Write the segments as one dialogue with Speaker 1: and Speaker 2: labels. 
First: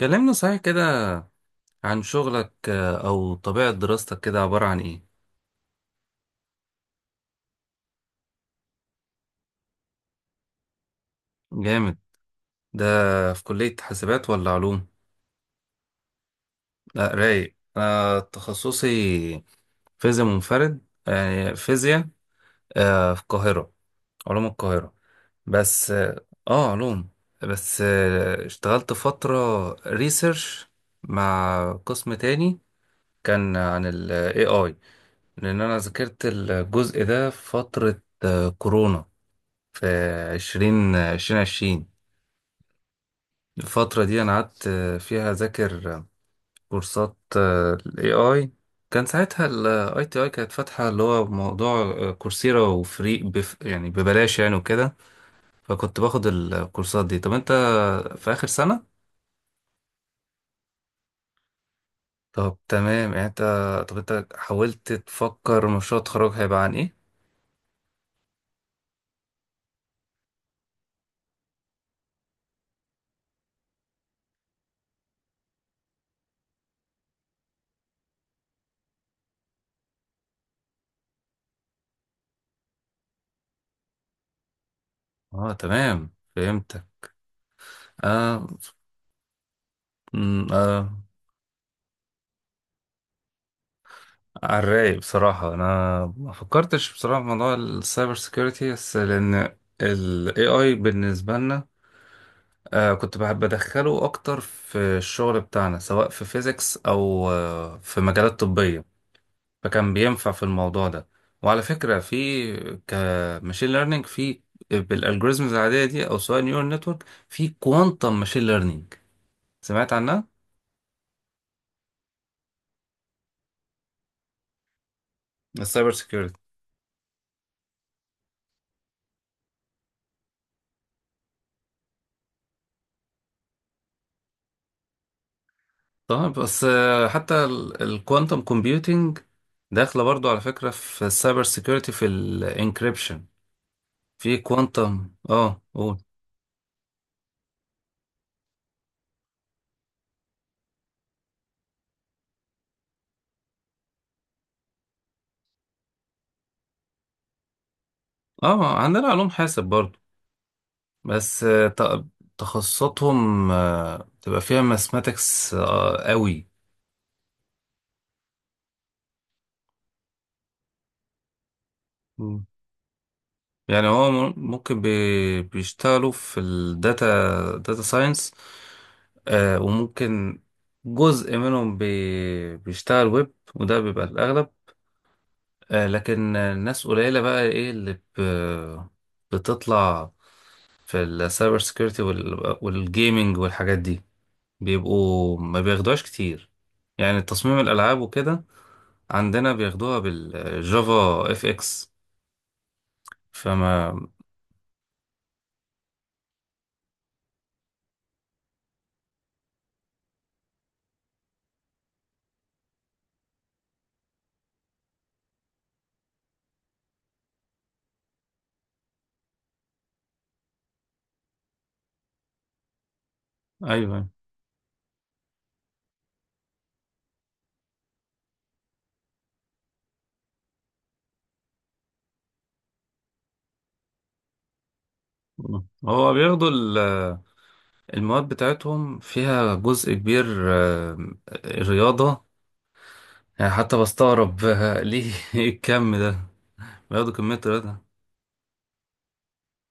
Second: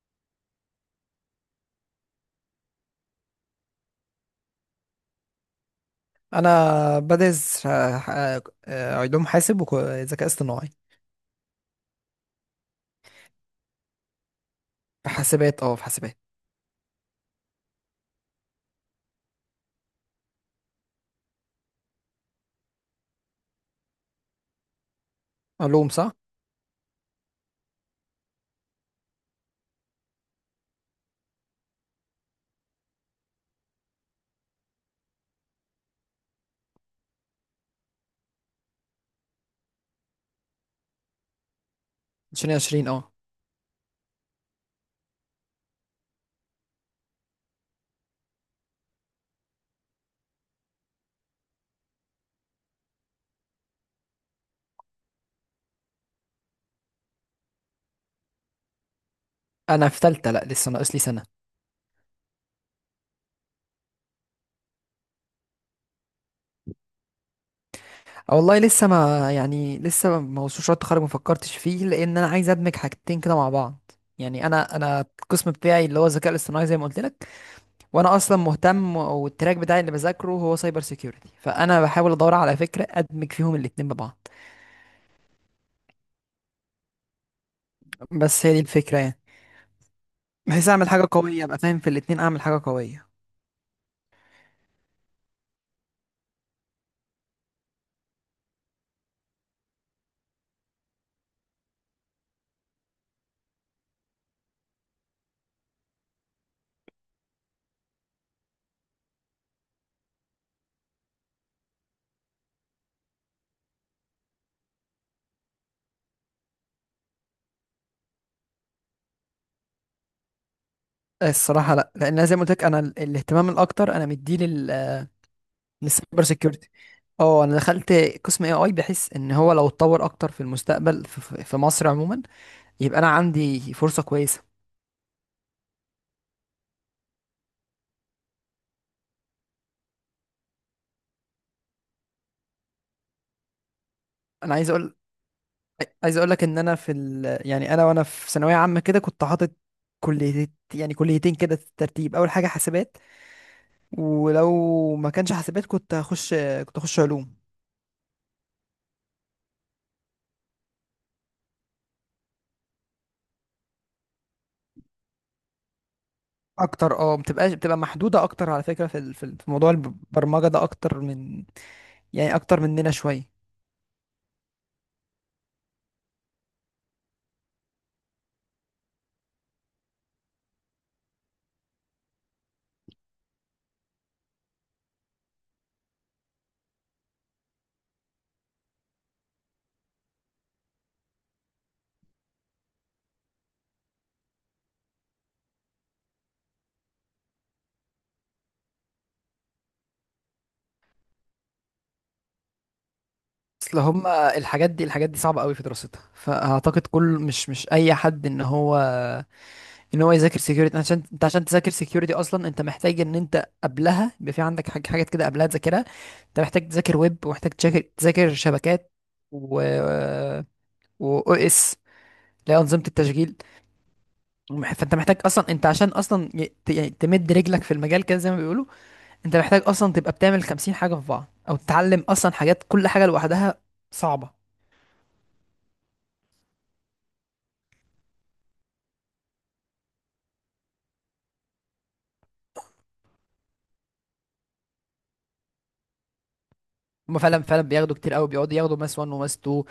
Speaker 1: كلمنا صحيح كده عن شغلك، أو طبيعة دراستك كده عبارة عن إيه؟
Speaker 2: انا بدرس علوم حاسب وذكاء اصطناعي
Speaker 1: جامد. ده في كلية حاسبات ولا علوم؟
Speaker 2: في حاسبات في حاسبات.
Speaker 1: لا رايق، أنا تخصصي فيزياء منفرد، يعني فيزياء، في القاهرة، علوم القاهرة
Speaker 2: علوم
Speaker 1: بس.
Speaker 2: صح.
Speaker 1: علوم. بس اشتغلت فترة ريسيرش مع قسم تاني، كان عن ال AI، لأن أنا ذاكرت الجزء ده في فترة كورونا، في عشرين عشرين.
Speaker 2: 2020 اه.
Speaker 1: الفترة دي أنا قعدت فيها أذاكر كورسات ال AI. كان ساعتها ال ITI كانت فاتحة، اللي هو موضوع كورسيرا وفري بف، يعني ببلاش يعني، وكده. فكنت باخد الكورسات دي. طب أنت في آخر سنة؟
Speaker 2: انا في تالتة، لا لسه ناقص لي سنة.
Speaker 1: طب تمام، يعني طب أنت حاولت تفكر مشروع التخرج هيبقى عن إيه؟
Speaker 2: والله لسه ما يعني لسه ما وصلش شوية التخرج، ما فكرتش فيه، لان انا عايز ادمج حاجتين كده مع بعض. يعني انا القسم بتاعي اللي هو الذكاء الاصطناعي زي ما قلت لك، وانا اصلا مهتم، والتراك بتاعي اللي بذاكره هو سايبر سيكيورتي، فانا بحاول ادور على فكرة ادمج فيهم الاتنين ببعض.
Speaker 1: أه، تمام، فهمتك.
Speaker 2: بس هي دي الفكرة يعني. بحيث
Speaker 1: آه.
Speaker 2: اعمل حاجة قوية، ابقى فاهم في الاتنين، اعمل حاجة قوية.
Speaker 1: على الرايق، بصراحة أنا ما فكرتش بصراحة في موضوع السايبر سيكيورتي، بس لأن ال AI بالنسبة لنا، كنت بحب أدخله أكتر في الشغل بتاعنا، سواء في فيزيكس أو في مجالات طبية. فكان بينفع في الموضوع ده. وعلى فكرة، في كماشين ليرنينج، في بالالجوريزمز العادية دي، أو سواء نيورال نتورك، في كوانتم ماشين ليرنينج، سمعت عنها؟
Speaker 2: الصراحه لا، لان أنا زي ما قلت لك انا الاهتمام الاكتر انا مديه لل
Speaker 1: السايبر
Speaker 2: للسايبر
Speaker 1: سيكيورتي
Speaker 2: سيكيورتي. اه انا دخلت قسم اي اي بحيث ان هو لو اتطور اكتر في المستقبل في مصر عموما، يبقى انا عندي فرصه كويسه.
Speaker 1: طبعا، بس حتى الكوانتم كومبيوتينج داخله برضو على فكره في السايبر سيكيورتي، في الانكريبشن، في
Speaker 2: انا عايز اقول
Speaker 1: كوانتم قول.
Speaker 2: عايز اقول لك ان انا في يعني انا وانا في ثانويه عامه كده كنت حاطط كليه، يعني كليتين كده في الترتيب. اول حاجه حاسبات، ولو ما كانش حاسبات كنت هخش علوم.
Speaker 1: اه، عندنا علوم حاسب برضو. بس تخصصاتهم تبقى فيها ماثماتكس قوي.
Speaker 2: اكتر اه بتبقى محدوده اكتر على فكره في في موضوع البرمجه ده اكتر من، يعني
Speaker 1: مم.
Speaker 2: اكتر مننا شويه.
Speaker 1: يعني هو ممكن بيشتغلوا في الداتا، داتا ساينس، وممكن جزء منهم بيشتغل ويب، وده بيبقى الأغلب. لكن الناس قليلة بقى، ايه اللي بتطلع في السايبر سيكيورتي وال والجيمينج والحاجات دي، بيبقوا ما بياخدوهاش كتير. يعني تصميم الألعاب وكده، عندنا بياخدوها بالجافا اف اكس.
Speaker 2: اصل
Speaker 1: فما
Speaker 2: هم الحاجات دي، الحاجات دي صعبه قوي في دراستها، فاعتقد كل مش اي حد ان هو يذاكر سكيورتي. عشان انت، عشان تذاكر سكيورتي اصلا انت محتاج ان انت قبلها يبقى في عندك حاجات كده قبلها تذاكرها. انت محتاج تذاكر ويب، ومحتاج تذاكر شبكات، و و او اس اللي هي انظمه التشغيل.
Speaker 1: ايوه،
Speaker 2: فانت محتاج اصلا، انت عشان اصلا يعني تمد رجلك في المجال كده زي ما بيقولوا، انت محتاج اصلا تبقى بتعمل 50 حاجه في بعض، او تتعلم اصلا حاجات، كل حاجه لوحدها صعبه.
Speaker 1: هو بياخدوا المواد بتاعتهم فيها جزء كبير، آه، رياضة. يعني حتى بستغرب، ليه إيه الكم ده؟ بياخدوا
Speaker 2: هما
Speaker 1: كمية
Speaker 2: فعلا
Speaker 1: رياضة.
Speaker 2: بياخدوا كتير قوي، بيقعدوا ياخدوا ماس 1 وماس 2،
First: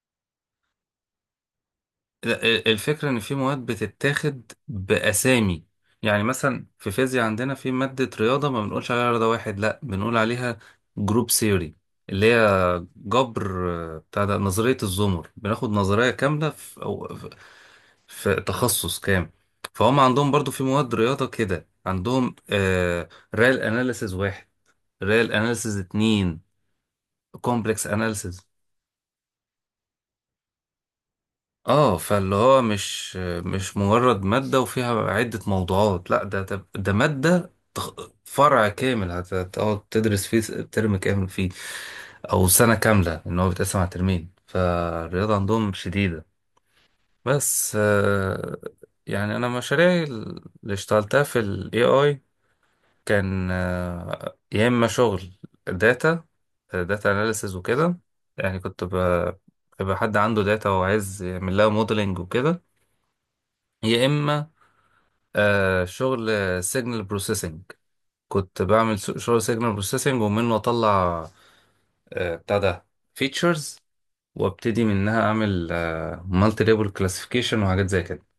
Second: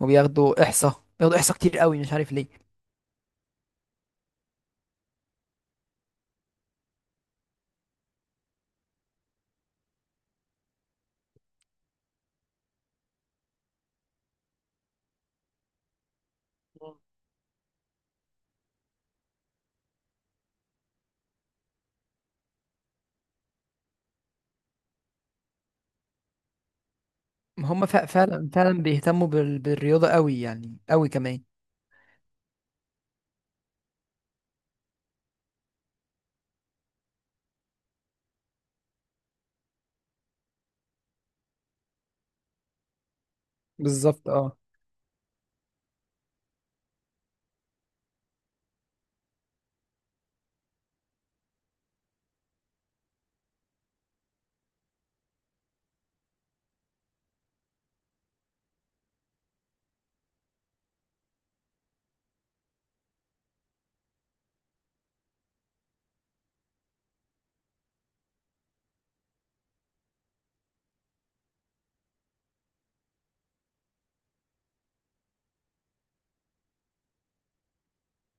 Speaker 2: وبياخدوا احصاء كتير قوي، مش عارف
Speaker 1: لا،
Speaker 2: ليه.
Speaker 1: الفكرة إن في مواد بتتاخد بأسامي. يعني مثلا في فيزياء عندنا في مادة رياضة، ما بنقولش عليها رياضة واحد، لأ، بنقول عليها جروب سيوري، اللي هي جبر، بتاع ده نظرية الزمر. بناخد نظرية كاملة في, أو في في تخصص كام. فهم عندهم برضو في مواد رياضة كده، عندهم ريال أناليسز واحد، ريال أناليسز اتنين، كومبلكس
Speaker 2: هما فع-
Speaker 1: أناليسز.
Speaker 2: فعلا فعلا بيهتموا بالرياضة قوي، يعني قوي كمان.
Speaker 1: اه، فاللي هو مش مجرد مادة وفيها عدة موضوعات، لا، ده مادة، فرع كامل، هتقعد تدرس فيه ترم كامل فيه، او سنة كاملة ان هو بيتقسم على
Speaker 2: بالظبط
Speaker 1: ترمين.
Speaker 2: اه.
Speaker 1: فالرياضة عندهم شديدة. بس يعني انا مشاريعي اللي اشتغلتها في ال AI، كان يا اما شغل داتا داتا اناليسز وكده. يعني كنت بيبقى حد عنده داتا وعايز يعمل لها موديلنج وكده، يا اما شغل سيجنال بروسيسنج. كنت بعمل شغل سيجنال بروسيسنج، ومنه اطلع بتاع ده فيتشرز، وابتدي منها اعمل مالتي ليبل كلاسيفيكيشن وحاجات زي كده.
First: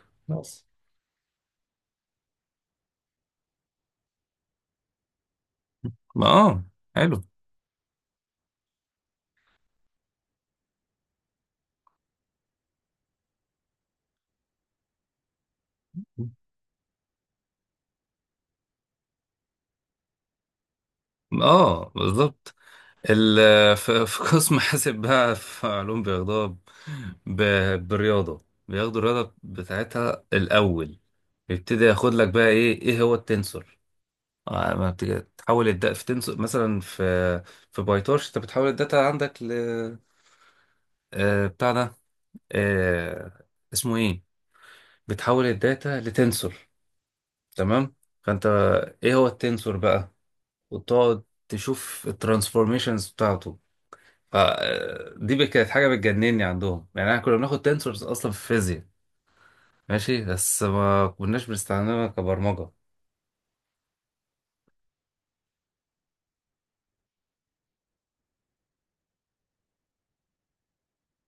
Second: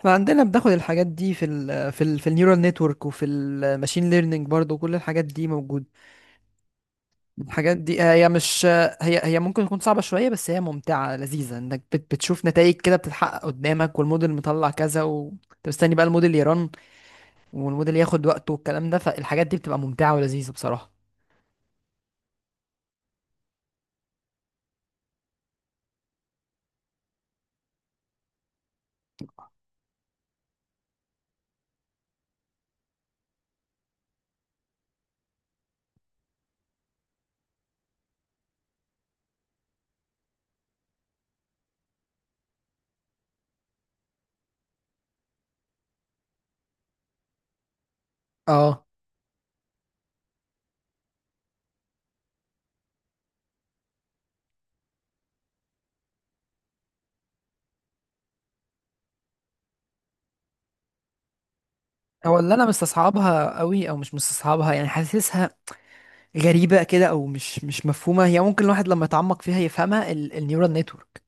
Speaker 2: احنا عندنا
Speaker 1: ناقص
Speaker 2: بناخد الحاجات دي في ال في ال في النيورال نتورك وفي الماشين ليرنينج، برضو كل الحاجات دي موجودة.
Speaker 1: ما، اه، حلو.
Speaker 2: الحاجات دي هي مش هي هي ممكن تكون صعبة شوية، بس هي ممتعة لذيذة، انك بتشوف نتائج كده بتتحقق قدامك، والموديل مطلع كذا، وانت مستني بقى الموديل يرن، والموديل ياخد وقته والكلام ده. فالحاجات دي بتبقى ممتعة ولذيذة بصراحة.
Speaker 1: اه، بالظبط. في قسم حاسب بقى في علوم، بياخدوها بالرياضة. بياخدوا الرياضة بتاعتها الأول. يبتدي ياخد لك بقى، ايه هو التنسور. آه، ما بت- بتحول الداتا في تنس، مثلا، في بايتورش، انت بتحول الداتا عندك ل، بتاع ده، آه، اسمه ايه، بتحول الداتا لتنسور، تمام. فانت
Speaker 2: اه.
Speaker 1: ايه هو التنسور بقى؟ وتقعد تشوف الترانسفورميشنز بتاعته. دي بقى كانت حاجه بتجنني عندهم. يعني احنا كنا بناخد تنسورز اصلا في الفيزياء، ماشي، بس ما كناش بنستخدمها
Speaker 2: هو اللي انا
Speaker 1: كبرمجه.
Speaker 2: مستصعبها قوي، او مش مستصعبها، يعني حاسسها غريبه كده، او مش مفهومه. هي ممكن الواحد لما يتعمق فيها يفهمها، النيورال نتورك،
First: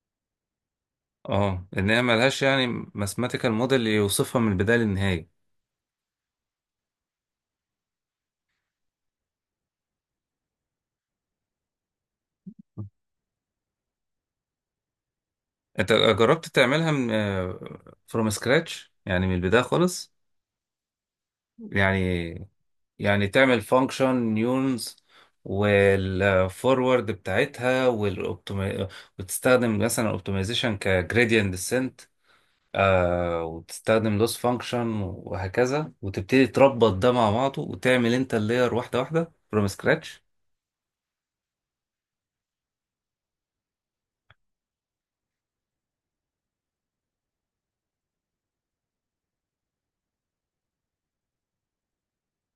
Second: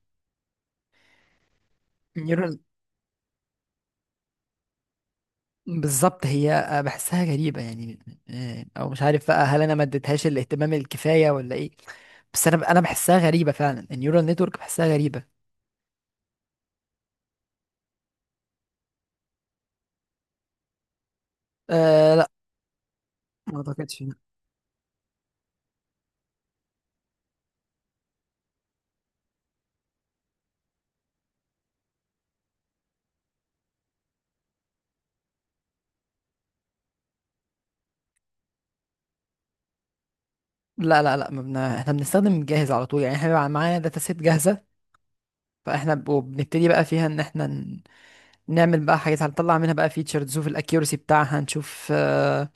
Speaker 1: اه ان هي ملهاش
Speaker 2: النيورال.
Speaker 1: يعني ماثيماتيكال موديل يوصفها من البدايه للنهايه.
Speaker 2: بالظبط، هي بحسها غريبه يعني. او مش عارف بقى هل انا ما اديتهاش الاهتمام الكفايه، ولا ايه. بس انا بحسها غريبه فعلا، النيورال نتورك بحسها غريبه.
Speaker 1: انت جربت تعملها من فروم سكراتش؟ يعني من البداية خالص،
Speaker 2: أه لا،
Speaker 1: يعني
Speaker 2: ما
Speaker 1: تعمل
Speaker 2: اعتقدش.
Speaker 1: فانكشن نيونز والفورورد بتاعتها وتستخدم مثلا الاوبتمايزيشن كجريدينت ديسنت، وتستخدم لوس فانكشن وهكذا، وتبتدي تربط ده مع بعضه، وتعمل انت اللاير واحدة واحدة فروم سكراتش.
Speaker 2: لا لا لا ما بن... احنا بنستخدم جاهز على طول، يعني احنا بيبقى معانا داتا سيت جاهزه، فاحنا وبنبتدي بقى فيها ان احنا نعمل بقى حاجات، هنطلع منها بقى فيتشرز، نشوف الاكيورسي بتاعها، نشوف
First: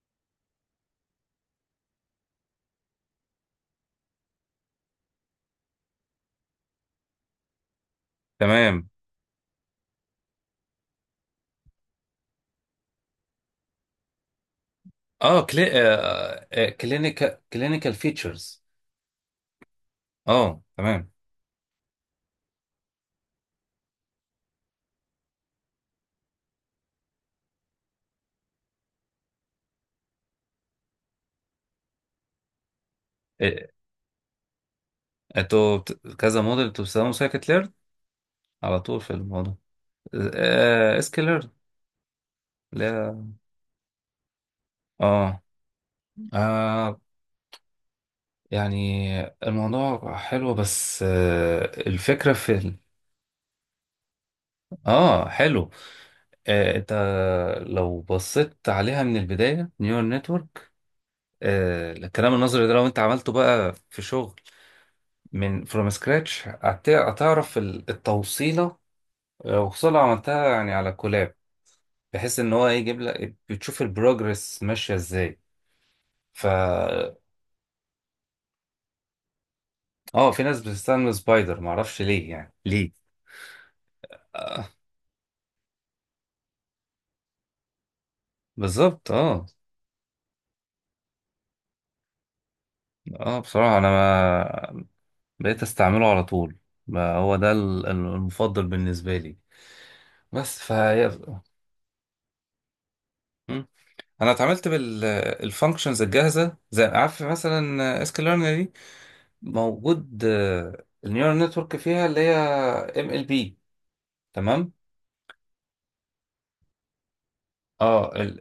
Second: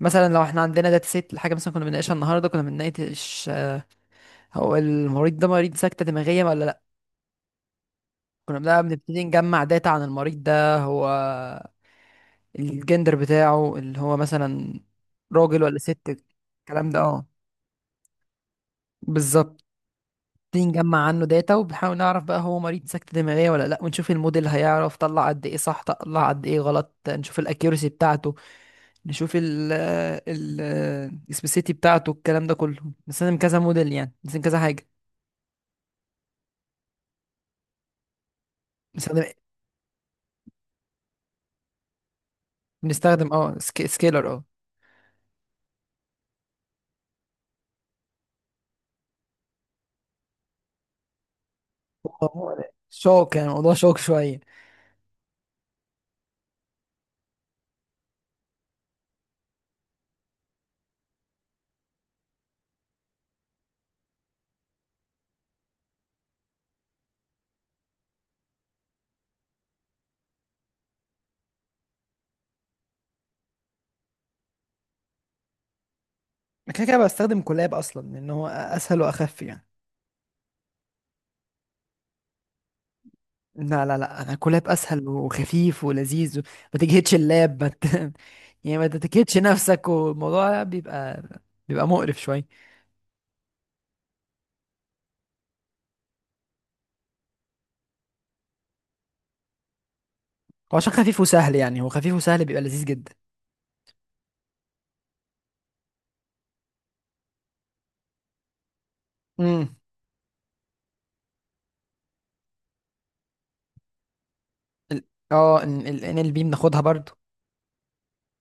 Speaker 2: مثلا لو احنا عندنا داتا سيت لحاجه. مثلا كنا بنناقشها النهارده، كنا بنناقش هو المريض ده مريض سكته دماغيه ولا لا. كنا بقى
Speaker 1: تمام.
Speaker 2: بنبتدي نجمع داتا عن المريض ده، هو الجندر بتاعه اللي هو مثلا راجل ولا ست، الكلام ده اه.
Speaker 1: كلينيكال فيتشرز.
Speaker 2: بالظبط،
Speaker 1: Clinical features.
Speaker 2: نبتدي نجمع
Speaker 1: تمام.
Speaker 2: عنه داتا، وبنحاول نعرف بقى هو مريض سكتة دماغية ولا لا، ونشوف الموديل هيعرف، طلع قد ايه صح طلع قد ايه غلط، نشوف الاكيورسي بتاعته، نشوف ال ال السبيسيتي بتاعته. الكلام ده كله بنستخدم
Speaker 1: آه،
Speaker 2: كذا موديل، يعني بنستخدم كذا حاجة.
Speaker 1: كذا موديل. انتوا بتستخدموا سايكت ليرن على طول في
Speaker 2: بنستخدم
Speaker 1: الموضوع؟ اس كي ليرن، لا،
Speaker 2: بنستخدم اه سكيلر اه.
Speaker 1: اه آه، يعني الموضوع حلو، بس الفكرة في
Speaker 2: هو ده. شوك، يعني الموضوع شوك شوية.
Speaker 1: اه، حلو. انت لو بصيت عليها من البداية، نيورال نتورك، الكلام النظري ده، لو انت عملته بقى في شغل من فروم سكراتش هتعرف التوصيلة، وخصوصا لو عملتها يعني على كولاب، بحيث ان هو يجيب لك، بتشوف البروجرس ماشيه ازاي. ف
Speaker 2: أنا كده كده بستخدم كولاب أصلا، لأن هو أسهل وأخف يعني.
Speaker 1: اه في ناس بتستخدم سبايدر، ما اعرفش ليه يعني ليه.
Speaker 2: لا لا لا، انا كولاب
Speaker 1: آه
Speaker 2: اسهل وخفيف ولذيذ و... ما تجهدش اللاب، ما ت... يعني ما
Speaker 1: بالظبط.
Speaker 2: تتكتش
Speaker 1: اه
Speaker 2: نفسك، والموضوع بيبقى مقرف شوية.
Speaker 1: اه بصراحه انا ما بقيت استعمله على طول. ما هو ده المفضل بالنسبه لي، بس
Speaker 2: هو عشان خفيف وسهل، يعني هو خفيف وسهل بيبقى لذيذ جدا.
Speaker 1: انا اتعاملت بالفانكشنز الجاهزه، زي عارف، مثلا اس كيو دي
Speaker 2: امم.
Speaker 1: موجود. النيورال نتورك فيها اللي هي ام ال بي، تمام.
Speaker 2: ال- ان ال بي بناخدها برضو.
Speaker 1: اه ال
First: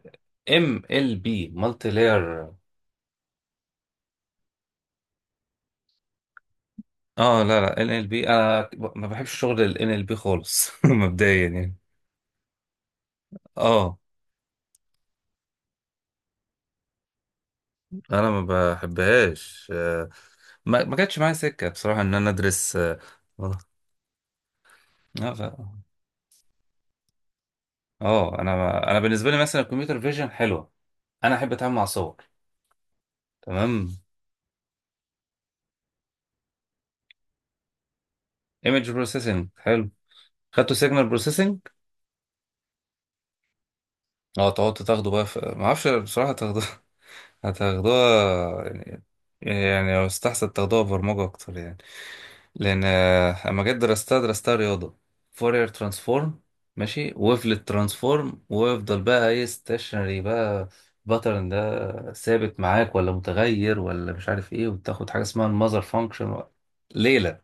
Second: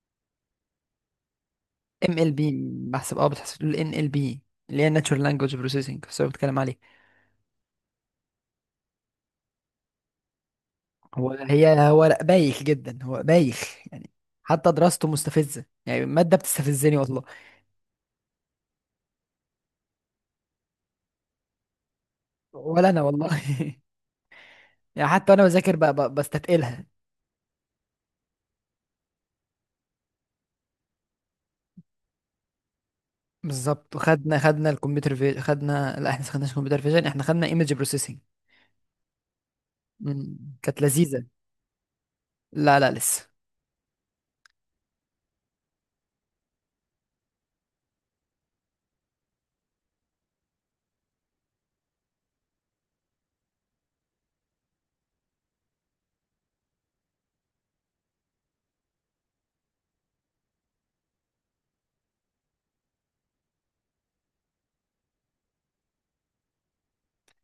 Speaker 1: ام ال بي مالتي
Speaker 2: ام
Speaker 1: لاير.
Speaker 2: ال بي بحسب اه، بتحسب ال ان ال بي اللي هي Natural Language Processing، بس هو بتكلم عليه.
Speaker 1: اه لا، لا، ان ال بي، انا ما بحبش شغل الان ال بي خالص
Speaker 2: هو
Speaker 1: مبدئيا يعني.
Speaker 2: هي هو لا، بايخ جدا، هو بايخ
Speaker 1: اه
Speaker 2: يعني. حتى دراسته مستفزة، يعني المادة بتستفزني والله.
Speaker 1: انا ما بحبهاش، ما جاتش معايا سكه بصراحه ان انا ادرس
Speaker 2: ولا انا والله يعني حتى
Speaker 1: آه، ف-
Speaker 2: وانا بذاكر بستتقلها.
Speaker 1: انا ما... انا بالنسبه لي مثلا الكمبيوتر فيجن حلوه. انا احب اتعامل مع صور، تمام.
Speaker 2: بالظبط. وخدنا خدنا الكمبيوتر في خدنا لا احنا ما خدناش كمبيوتر فيجن، احنا خدنا ايمج بروسيسنج.
Speaker 1: ايمج بروسيسنج حلو. خدتوا
Speaker 2: كانت
Speaker 1: سيجنال
Speaker 2: لذيذة.
Speaker 1: بروسيسنج؟
Speaker 2: لا لا لسه.
Speaker 1: اه تقعد تاخده بقى في، ما اعرفش بصراحه تاخده هتاخدوها يعني، يعني لو استحسن تاخدوها برمجة أكتر. يعني لأن أما جيت درستها، درستها رياضة. فورير ترانسفورم، ماشي، ويفلت ترانسفورم، ويفضل بقى ايه ستيشنري بقى، باترن ده ثابت معاك ولا متغير ولا مش عارف ايه، وتاخد حاجة اسمها المذر فانكشن، ليلة.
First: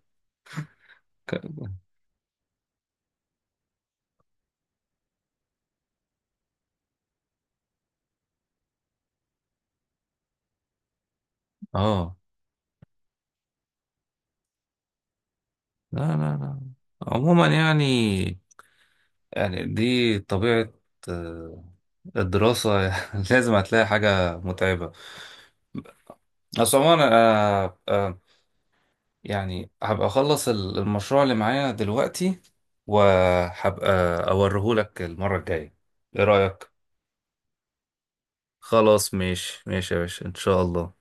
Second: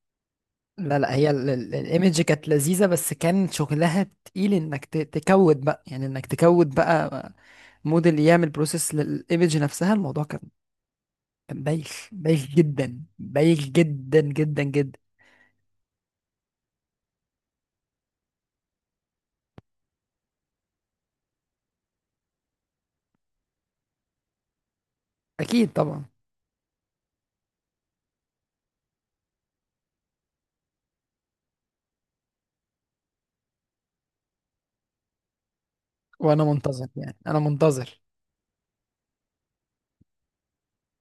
Speaker 2: لا لا،
Speaker 1: ك-
Speaker 2: الايمج كانت لذيذة، بس كان شغلها تقيل انك تكود بقى، يعني انك تكود بقى موديل يعمل بروسيس للايمج نفسها. الموضوع كان، كان بايخ،
Speaker 1: اه
Speaker 2: بايخ جدا، بايخ جدا جدا جدا.
Speaker 1: لا، لا، لا. عموما يعني، يعني دي طبيعة آه، الدراسة. لازم هتلاقي حاجة متعبة.
Speaker 2: اكيد طبعا.
Speaker 1: بس عموما أنا يعني هبقى أخلص المشروع اللي معايا دلوقتي، وهبقى أوريهولك المرة الجاية. إيه
Speaker 2: وانا
Speaker 1: رأيك؟
Speaker 2: منتظر، يعني انا منتظر.
Speaker 1: خلاص، ماشي، ماشي يا باشا، إن شاء الله.